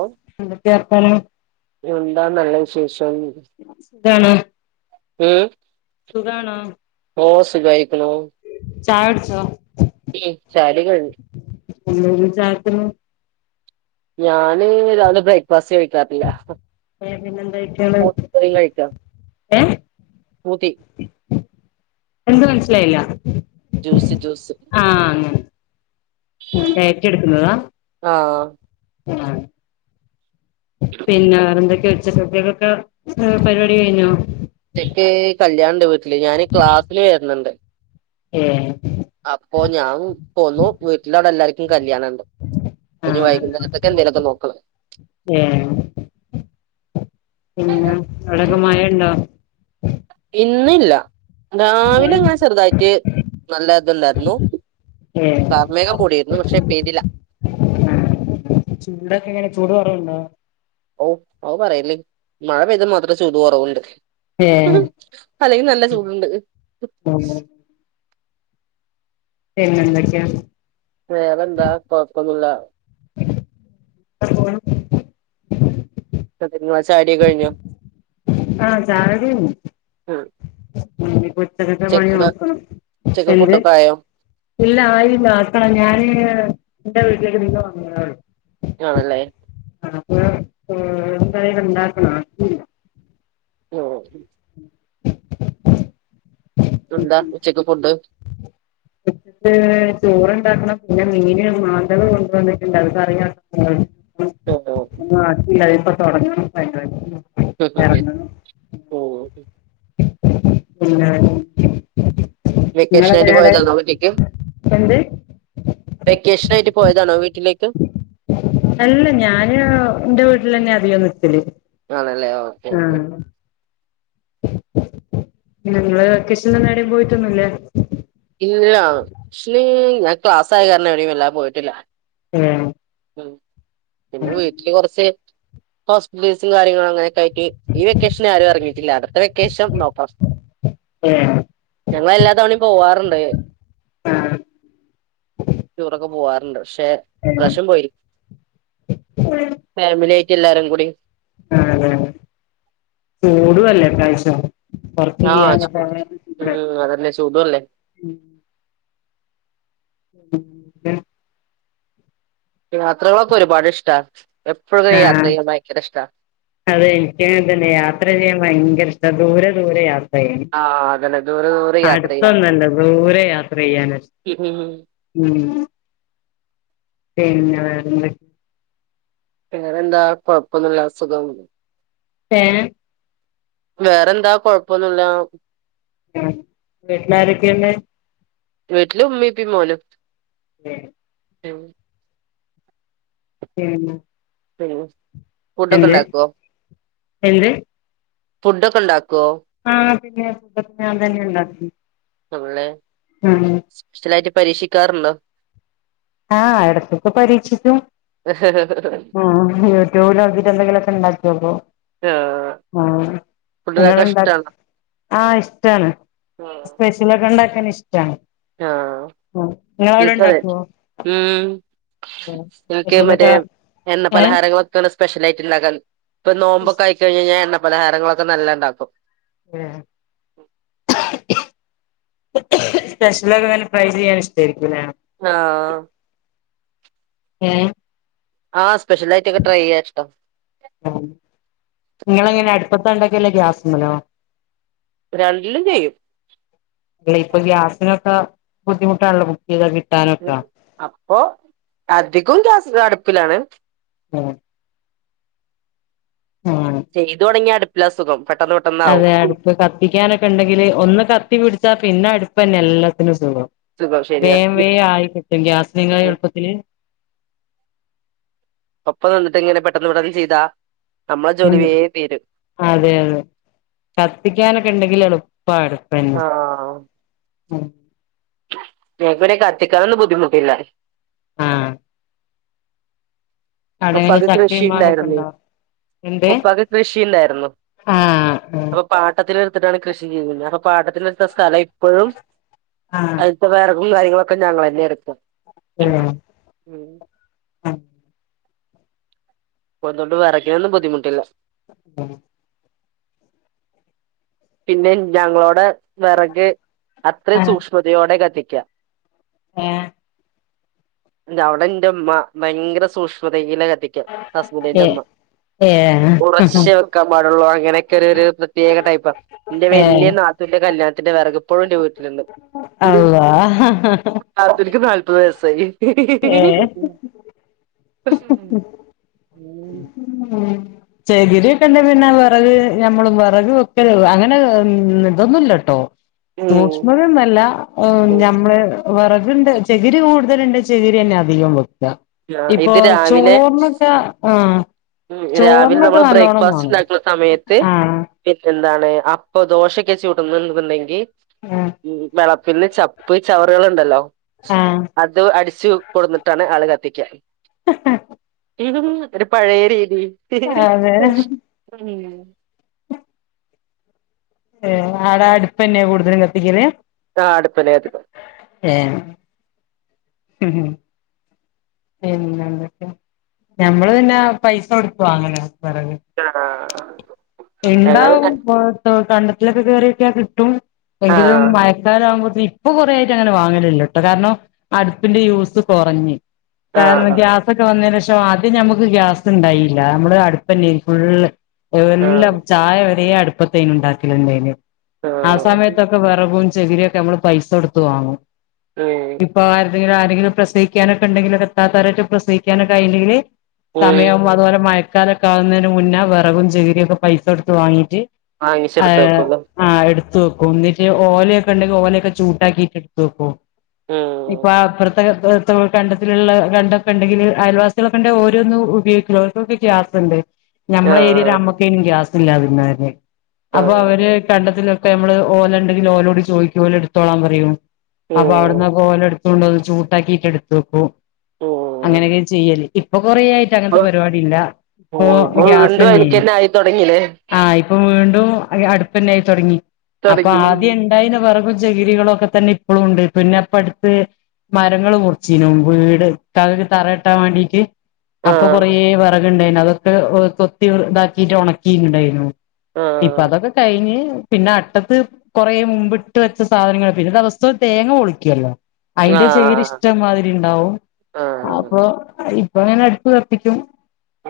ഓ എന്തൊക്കെ വർത്താനം? എന്താ നല്ല വിശേഷം. ഇതാണ്. ഉം. സുഖാണോ? ഓ സുഖയിരിക്ക്ണു. ചായോട്ച്ചോ? [unintelligible] കഴിഞ്ഞു. [unintelligible] ചായക്ക്ന്ന്? ഞാൻ ഞാന് രാവിലെ ബ്രേക്ക്ഫാസ്റ്റ് കഴിക്കാറില്ല പിന്നെന്തൊക്കെയാണ് [unintelligible] ച്ചോ? ഏ ഊതി. എന്ത് മനസിലായില്ല. Juice juice. ഡെയ്‌റ്റ് യെടുക്കുന്നതാ. ആ. ആ പിന്നെ വേറെന്തൊക്കെ? [unintelligible] പരിപാടി കഴഞ്ഞോ? ഉച്ചക്ക് കല്യാണണ്ട് വീട്ടില് ഞാന് ക്ലാസ്സിന് വരുന്നുണ്ട് ഏ അപ്പൊ ഞാൻ പോന്നു വീട്ടിലവിടെ എല്ലാർക്കും കല്യാണണ്ട് പ്പോ ഞ്ഞ് ആഹ് വൈകുന്നേരത്തൊക്കെ എന്തേങ്കലൊക്കെ നോക്കണം. ഏ. പിന്നെ അവടക്കെ മഴണ്ടോ? ഇന്നില്ല രാവിലെ ങ്ങെന്നെ ചെറുതായിട്ട് നല്ല ഇതുണ്ടായിരുന്നു. ഏ കാർമേഘം കൂടിയിരുന്നു പക്ഷെ പെയ്തില. ആഹ് ചൂടൊക്കെ എങ്ങനെ ചൂട് കൊ റവുണ്ടോ? ഓ അഅ് പറയല്ലിം മഴ പെയ്താൽ മാത്രം ചൂട് കൊറവുണ്ട്. ഏ അല്ലേലും നല്ല ചൂട്ണ്ട്. പിന്നെന്തൊക്കെയാ? വേറെന്താ കൊഴപ്പൊന്നുല്ലാ. [unintelligible] ങ്ങളെ ചയോടിയൊക്കെ കഴിഞ്ഞോ? ആ ചായകുടി ഉം കഴിഞ്ഞു ഉച്ചക്കത്തെ പണി ഉച്ചക്കുള്ള നോക്കണം ഉച്ചക്ക് എന്ത് ഫുഡൊക്കെ ആയോ ഇല്ല ആയില്ല ആത്തണം ഞാന് എന്റെ വീട്ടിലേക്ക് ഇന്ന് വന്നതാണ് ആണല്ലേ അപ്പോ എന്തായാലുമുണ്ടാകണം മ് എന്താ ഉച്ചയ്ക്ക് ഫുഡ് എന്നിട്ട് ചോറുണ്ടാക്കണം പിന്നെ മീന് മാന്തൾ കൊണ്ടുവന്നിട്ടുണ്ട് അത് കറിയാക്കണം ആ ഉം ഒന്നു ആക്കില്ലാ ഇപ്പൊ തുടങ്ങണം പരുപാടി ഓ പിന്നെ വെക്കേഷൻ ആയിട്ട് നിങ്ങളെങ്ങനെയാ അവിടെ പോയതാണ് വീട്ടീക്ക് എന്ത് വെക്കേഷൻ ആയിട്ട് പോയതാണോ വീട്ടിലേക്ക് അല്ല ഞാന് എന്റെ വീട്ടിൽ തന്നെ അധികം നിക്കൽ ആണല്ലേ ഓക്കെ ക്കെ നിങ്ങള് വെക്കേഷൻ നേടയും പോയിട്ടൊന്നുമില്ലേ ഇല്ലല്ല ഷീ ഞാൻ ക്ലാസ്സ് ആയ കാരണം എവിടെും വല്ലാ പോയിട്ടില്ല ഉം ഉം പിന്നെ വീട്ടില് കുറച്ച് ഹോസ്പിറ്റല് കേസും കാര്യം അങ്ങനെയൊക്കെ ആയിട്ട് ഈ വെക്കേഷൻ ആരും ഇറങ്ങിയിട്ടില്ല അട് ത്ത വെക്കേഷൻ നോക്കാം ഞങ്ങളെല്ലാ തവണിം പോവാറുണ്ട്. ടൂറൊക്കെ പോവാർ ക്ഷെ ഇപ്രാശം പോയി. ഫാമിലി ആയിട്ട് എല്ലാരും കൂടി. ആ അതെ ചൂടുവല്ലേ പ്രാവശ്യം. ആഹ് വർക്ക്യ്യാൻ ന്നും ചൂട് പോണില്ലേ? ഉം അതന്നെ ചൂടുല്ലേ ഉം. ഏാ യാത്രകളൊക്കെ ഒരുപാട് ഇഷ്ടാ. എപ്പോഴും ആഹ യാത്ര ചെയ്യാൻ ഭയങ്കര ഇഷ്ടാ അതെ, എനിക്ക്ങ്ങനതന്നെ യാത്ര ചെയ്യാൻ ഭയങ്കരഷ് ക്കെ ദൂരെ ദൂരെ യാവും ഹേ ആഹ് അതന്നെ ദൂരെ ദൂരെ യാത്ര ചെയ്യാം അടുത്തൊന്നല്ല ദൂരെ യാത്ര ചെയ്യാനാഷ് ഉും പിന്നെേ വേറെൻതെകെ വേറെന്താ കൊഴപ്പൊന്നുല്ല സുഖം. ഏ എം വേറെന്താ കൊഴപ്പൊന്നുല്ല ആ വീട്ടിലാരൊക്കെണ്ട് വിട്ടില് ഉമ്മി പിം മോനും. ഏ [unintelligible] എൻന്ന് ഹാലോ സ് എന്ത് എൻന്ത് ഫുഡ്ക്കെണ്ടാക്കും ആ പിന്നെ ഫുഡ്ക്കെ ഞാൻ തന്നെ ണ്ടാക്കി നമ്മളെ സ്പെഷ്യലായിട്ട് പരീക്ഷിക്കാർ ണ്ടോ ആഹ എടക്കൊക്കെ പരീക്ഷിക്കും. ആ യൂട്യൂബിലോക്കിട്ട് എന്തെങ്കിലും ക്കെണ്ടാക്കോക്കും. ആഹ് ആഹ ഫുഡ്ണ്ടാക്കാൻ നിങ്ങളുണ്ടാക് ഇഷ്ടാണോ ആഹ് ഇഷ്ടാണ്. സ്പെഷ്യലൊക്കെ ണ്ടാക്ക് ആഹ നിങ്ങളവിടെ നിക്കും അതെ, ഉണ്ടാക്കുവോ ഉം എനിക്ക് മറ്റേ സ്പെഷ്യലൊക്കെ എണ്ണ ഏഹ് പലഹാരങ്ങളൊക്കെയ സ്പെഷ്യൽ ആയിട്ട് ഉണ്ടാക്കാൻ ഇപ്പൊ നോമ്പൊക്കെയി കഴിഞ്ഞാൽ എണ്ണ പലഹാരങ്ങളൊക്കെ നല്ല ഉണ്ടാക്കും ഉഹ സ്പെഷ്യലൊക്കെനെ ഫ്രൈ ചെയ്യാൻ ഇഷ്ടമായിരിക്കുലെ ആഹ ആം ആഹ സ്പെഷ്യൽ ആയിട്ടൊക്കെ ട്രൈ ചെയ്യാ ഇഷ്ടോ നിങ്ങള എങ്ങനെ അടുപ്പത്തണ്ടൊക്കെല്ലോ ഗ്യാസമ്മലോ രണ്ടിലും ചെയ്യും അല്ല ഇപ്പൊ ഗ്യാസിനൊക്കെ ബുദ്ധിമുട്ടാണല്ലപ്പൊ അപ്പൊ അധികം ഗ്യാസ്അല്ല അടുപ്പിലാണ് ആ ചെയ്തു തുടങ്ങിയ അടുപ്പില സുഖം പെട്ടെന്ന് പെട്ടെന്നാവും അതെ അടുപ്പ് കത്തിക്കാനൊക്കെ ഉണ്ടെങ്കിൽ ഒന്ന് കത്തി പിടിച്ചാ പിന്നെ അടുപ്പ്ന്നെ എല്ലാത്തിനുംസു സുഖം ശരിയാ വേം വേ ആയി കിട്ടും ഗ്യാസ നിങ്ങള എളുപ്പത്തിന് ഒപ്പം നിന്നിട്ട് ഇങ്ങനെ പെട്ടന്ന് ഇവിടെന്നു ചെയ്താ നമ്മളെ ജോലി അതെ വേം തീരും അതെ കത്തിക്കാനൊക്കെ ണ്ടെങ്കിൽ എളുപ്പ എളപ്പന്ന ഞക്ക് പിനെ കത്തിക്കാനൊന്നും ബുദ്ധിമുട്ടില്ല ആഹ് ഇപ്പൊ അവിടെങ്ങനെ പകത്തിന് ചക്കയും ഷീല്ലായിരു മാങ്ങൊക്കെ ന്നീ ഉണ്ടോ എന്ത് ഉപ്പാക്ക് കൃഷിണ്ടായിരുന്നു ആഹ് അപ്പൊ പാട്ടത്തിലൊ കൃഷി ചെയുന്നത്പ്പ പാട്ടത്തിടുത്ത സ്ഥലം ഇഴും ആഹ് അതിപ്പ വേറെ കായും കാര്യങ്ങളൊക്കെ ഞങ്ങൾ തന്നെ എടുക്കും ആഹ് ഏഹ് അത് കൊണ്ട് വിറ യ്കി നൊന്നും ബുദ്ധിമുട്ടില്ല ആഹ പിന്നെ ഞങ്ങളോടെ വിറക് അത്ര സൂക്ഷ്മതയോടെ കത്തിക്കാം ആഹ അവിടെ എന്റെമ്മ ഭയങ്കര സൂക്ഷ്മതയില കത്തിക്കും ഹസ്ബൻഡ് ഏഹ് ന്റെ അമ്മ ഏഹ് ഏഹ് കുറച്ചേ വെക്കാൻ പാടുള്ളൂ അങ്ങനെയൊക്കെ ഒരു പ്രത്യേക ടൈപ്പ എന്റെ വലിയ ഏഹ് നാത്തൂന്റെ കല്യാണത്തിന്റെ വിറകിപ്പോഴുംന്റെ വീട്ടിലുണ്ട് അള്ളാ നാത്തൂൻക്ക് നാല്പത് വയസായി ഹി ഹി.... ഏഹ് ഉ ചേകിരിയൊക്കെ ഉണ്ട പിന്നെ വിറക് ഞമ്മള വിറക ഒക്കെ അങ്ങനെ ഇതൊന്നുമല്ലട്ടോ ഉം സൂക്ഷ്മതൊന്നല്ല ഉം ഞമ്മള് വിറകണ്ട് ചകിരി കൂടുതലുണ്ട് ചെക്കിരി തന്നെ അധികം വെക്കുക ആ ഇപ്പൊ ഇത് ചോറിനൊക്കെ ആ ഉ രാവിലെ നമ്മള് ബ്രേക്ക്ഫാസ്റ്റ് ഉണ്ടാക്കുന്ന സമയത്ത് ആഹ് പിന്നെ എ അപ്പൊ ദോശൊക്കെ ചട്ടുന്നുണ്ടെങ്കിൽ ആഹ് പിന്നെ ചപ്പ് ചവറുകുണ്ടല്ലോ ആഹ് അത് അടിച്ചു കൊടുന്നിട്ടാണ് ആള് കത്തിക്കുക ഹ ഹ.... ഉ ഒരു പഴയ രീതി അതെ ഉ ഏ് ആടാ അടുപ്പന്നെ കൂടുതലും കത്തിക്കല് ആ അടുപ്പില് കത്തിക്കും ഏ ഹം ഹ പിന്നെന്തൊക്കെ ഞമ്മള് പിന്നെ പൈസ കൊടുത്തു വാങ്ങല അആ ഇ ണ്ടാവും കണ്ടത്തിലൊക്കെ കേയറിയൊക്യ കിട്ടും ആ എങ്കിലും മയക്കാരലാ കുമ്പോ ഇപ്പൊ കൊറേ ആായിട്ട് അങ്ങനെ വാങ്ങലല്ലോ ട്ടൊ കാരണം അടുപ്പിന്റെ യൂസ് കുറഞ്ഞ് ആ കാരണം ആ ഗ്യാസൊക്കെ വന്നേന്റേഷ് ആദ്യം ഞമ്മക്ക് ഗ്യാസ്ണ്ടായില്ല. നമ്മള് അട്പ്പല്ലേ ഫുള്ള് ആ എല്ലാം ചായ വരെ അടുപ്പത്തേനുണ്ടാക്കലിണ്ടേന്. ആ ഉം സമയത്തൊക്കെ വെറകും, ചെ ചെകിരിയൊക്കെ നമ്മള് പൈസടുത്ത് വാങ്ങും. ഉഉം വേറെ ആരെങ്കിലു പ്രസവി ക്കാനൊക്കെണ്ടെങ്കില്. ഇത്താത്താ രോക്കെ പ്രസവിക്കാനൊക്കാ യിണ്ടെങ്കില് ഉം സമയവും അത് പോലെ മയകാല ക്കാവുന്നിന് മുന്നെ വെറകും, ചകരി ഒക്കെ പൈസടുത്ത് വാങ്ങീറ്റ് അ, ഹെ വാങ്ങിച്ചെടുത്ത് വെക്കുള്ളൂ അ ആ എടുത് ത്ത് വെക്കും. ന്നിട്ട് ഓലയൊക്കെ ണ്ടെങ്കില് ഓലയൊക്കെ ചൂട്ടാക്കിട്ട് ഇട് ത്തെക്കും. ഉം ഇപ്പാ പർത് [unintelligible] കണ്ടത്തിലുള്ള കണ്ടൊക്കെണ്ടെങ്കില്, അയൽവാസികളക്കെണ്ടെ ഓരൊന്നും ഉപയോയ്ക്കൂല. ഓൽകൊക്കെ ഗ്യാസ് ണ്ട്‌. ഞമ്മളെ ഏരിയെല് ആഹ് മ്മക്കെയ്ന് ഗ്യാസില്ലാതിരുന്നെന്. അപ്പൊ ആഹ് അവര് കണ്ടതിലൊക്കെ പ്പെ നമ്മള് ഓലണ്ടെങ്കിൽ ഓലോട് ചോയിക്കും ഓല് എടുത്തോളാം പറയും. അപ്പൊ ഉം അവടന്നൊക്ക ഓല എട് കൊണ്ടുവന്ന് ചൂട്ടാക്കിട്ട് എടുതുവെക്കും. ഉം അങ്ങനെയൊക്കെ ചെയ്യല് ഇപ്പൊ കൊറേയായിട്ട് ഇപ്പൊ അങ്ങനത്തെ പരിപാടി ഇല്ല. ഇപ്പൊ ഗ്യാസ്തന്നെനി. പിന്നില്ലേ വീണ്ടും അടുപ്പന്നായി തൊടങ്ങി. അപ്പൊ തൊടങ്ങി ആദ്യണ്ടായിനെ വറകും ചകിരികളൊക്കെ തന്നെ ഇപ്പളുംണ്ട്. പിന്നെ പ്പ അട്ത്ത് മരങ്ങള് മുർച്ചീനു, വീട് ക്കാകക്ക് തറ ട്ടാൻ വാൻണ്ടിട്ട് അപ്പൊ കൊറേ ആഹ് വെറക്ണ്ടായിനു, അതൊക്കെ കൊത്തി താക്കിട്ട് ഉണക്കിയിണ്ടായിനു. ഇപ്പൊ ആഹ് അതൊക്കെ കഴിഞ്ഞ്. പിന്നെ അട്ടത്ത് കൊറേ മുമ്പ്ട്ട് വെച്ച സാധനങ്ങൾ, പിന്നെ ദിവസ്സും തേങ്ങ പൊളിക്കുല്ലോ? അയിന്റെ ചകിരി ആഹ് ഇഷ്ട്ടം മാതിരി ണ്ടാവും. ആഹ് അപ്പൊ അപ്പ അങ്ങനെ അടുപ്പ് കത്തിക്കും.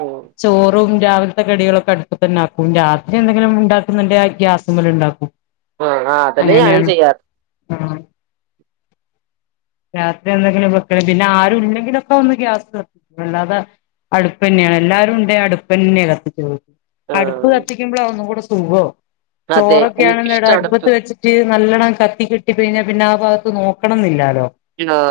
ഉം ചോറും രാവിലത്തെ കടികളൊക്കെ ക്കെ അടുപ്പത്തന്നെ ആക്കും. രാത്രി എന്തെങ്കിലും ണ്ടാക്കുന്നുണ്ടെ ഗ്യാസ്മല് ണ്ടാക്കും. ആഹ ആ്അതന്നെ ഞാനും ചെയ്യാറ്. ആഹ. രാത്രി എന്തെങ്കിലും വെക്ക, പിന്നെ ആരുല്ലെങ്കിലൊക്കെ ഒന്ന് ഗ്യാസ് വെക്കും അല്ലാതെ അടുപ്പന്നെയാണ് എല്ലാരും ഉണ്ടേ അടുപ്പന്നെ കത്തിചൊള്ളു. അടുപ്പ് ആഹ് കത്തിക്കുമ്പളാ ഒന്നും കൂടെ സുഖം. അതെ ചോറൊക്കെയാണടെ എനിക്കിഷ്ടടപ്പ് അടുപ്പത്ത് വെച്ചിട്ട് നല്ലണം കത്തി കെട്ടിക്കയിഞ്ഞ പിന്നെ ആ ഭാഗത്ത് നോക്കണംന്നി ല്ലാലോ?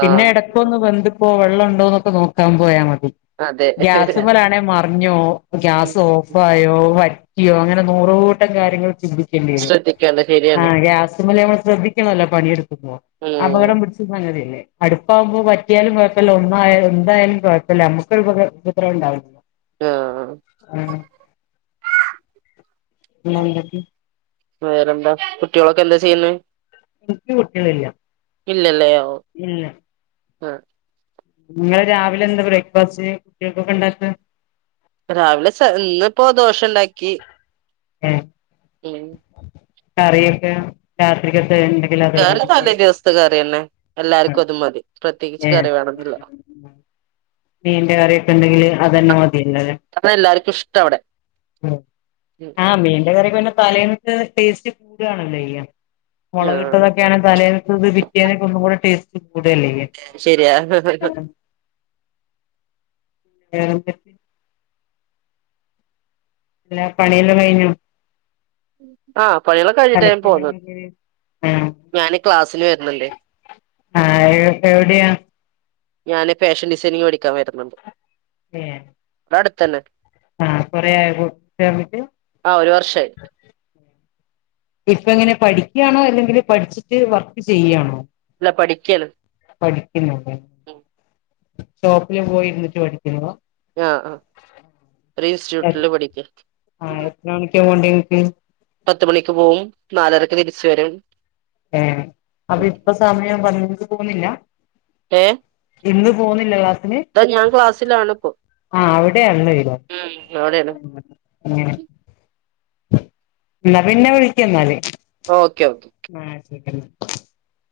പിന്നെ എടക്കൊന്നു വെന്തു വെള്ളം ഉണ്ടോന്നൊക്കെ നോക്കാൻ പോയാ മതി അതെ ഗ്യാസുമലാണെ മറ ഞ്ഞോ, ഗ്യാസ് ഓഫായോ, വറ്റിയോ അങ്ങനെ നൂറൂട്ടം കാര്യങ്ങൾ ശ്രെദ്ധിക്കേണ്ടിയരും. ശ്രദ്ധിക്കേണ്ട ആ ശരിയാണ് ഗ്യാസുമ്മല് ഞ മ്മള് ശ്രദ്ധിക്കണല്ലോ പണിയെടു ഉം അപകടം പിടിച്ച സംഗതിയല്ലെ? അടുപ്പാകുമ്പോ വറ്റിയാലും കൊഴപ്പല്ല. ഒന്നായാലും, എന്തായാലും കൊഴപ്പല്ല നമ്മുക്ക് ഉപ ഉപദ്രവം ഉണ്ടാവൂല്ല ആഹ് ആ പിന്നെന്തൊക്കെ? വേറെന്താ. കുട്ടികളൊക്കെ എന്താ ചെയ്യുന്നെ? ക്ക് കുട്ടികളില്ല. ഇല്ലല്ലേ? ഓ. ഇല്ല നിങ്ങള് രാവിലെ എന്താ ബ്രേക്ക്ഫാസ്റ്റ്? കുട്ടികൾക്കൊക്കെ ണ്ടാക്ക. രാവിലെ ഇന്ന് ഇപ്പോ ദോശ ണ്ടാക്കി. എ. ഏ? കറിയൊക്കെ രാത്രികക് കറി താലേ ദിവസത്തെ കറിയെന്നെ. എല്ലാര്ക്കും അത് മതി. പ്രത്യേകിച്ച് കറി വേണന്നില്ല. ഏഹ് മീന്റെ കറിയൊക്കെ ണ്ടെങ്കില് അതന്നെ മതില്ലോല്ലെ? അതാ എല്ലാർക്കും ഇഷ്ടം അവിടെ ഉം ആഹ മീന്റെ കറി പിന്നെ തലേന്നത്തെ ടേസ്റ്റ് കൂടണല്ലോ ചെയ്യാ. ആ മൊളകി ട്ടതൊക്കെയാണ് തലേന്ന ത്തത് പിറ്റിയേന്നക്ക് ഒന്നൂടെ ടേസ്റ്റ്. കൂടല്ല ശരിയാ [inaudible] അല്ല പണിയെല്ലാം കഴിഞ്ഞു ആഹ്! പണികളൊെ കഴിഞ്ഞിട്ടായ പോന്നത് കഴിഞ്ഞ് ആഹ് ഞാന് ക്ലാസ്സില് വരുന്നുണ്ട് ആഹ എവിടെയാാണ്? ഞാന് ഫാഷൻ ഡിസൈനിങ് പടിക്കാൻ വരുന്നുണ്ട് ഏ പടുത്തനെ ആഹ കൊറേ ആയോ ചേർന്നിട്ട് ആ ഒരു വർഷമായി ഇപ്പ എങ്ങനെ പഠിക്കയാണോ അല്ലെങ്കിൽ പഠിച്ചിട്ട് വർക്ക് ചെയ്യയാണോ? ഇല്ല പഠിക്കല് ഷോപ്പില് പോയിരുന്നിട്ട് പഠിക്കുന്നു ആഹ് ആഹ ഒരു ഇൻസ്റ്റിറ്റ്യൂട്ടില് പഠിക്ക ആഹ് എത്ര മണിക്കാ പോണ്ടേ ഇങ്ങക്ക് പത്ത് മണിക്ക് പോവും നാലരക്ക് തിരിച്ചു വരും ഏ അപ്പൊ ഇപ്പൊ സമയം പറഞ്ഞി തോന്നില്ല ഏ ഇന്ന് പോന്നില്ലേ ഇതാ ഞാൻ ക്ലാസ്സിലാണ് ഇപ്പൊ ആ അവിടെ അല എന്നാ ഉം അവിടെയാണ് പിന്നെ വിളിക്ക എന്നാല് ഓക്കെ ഓക്കേ [unintelligible]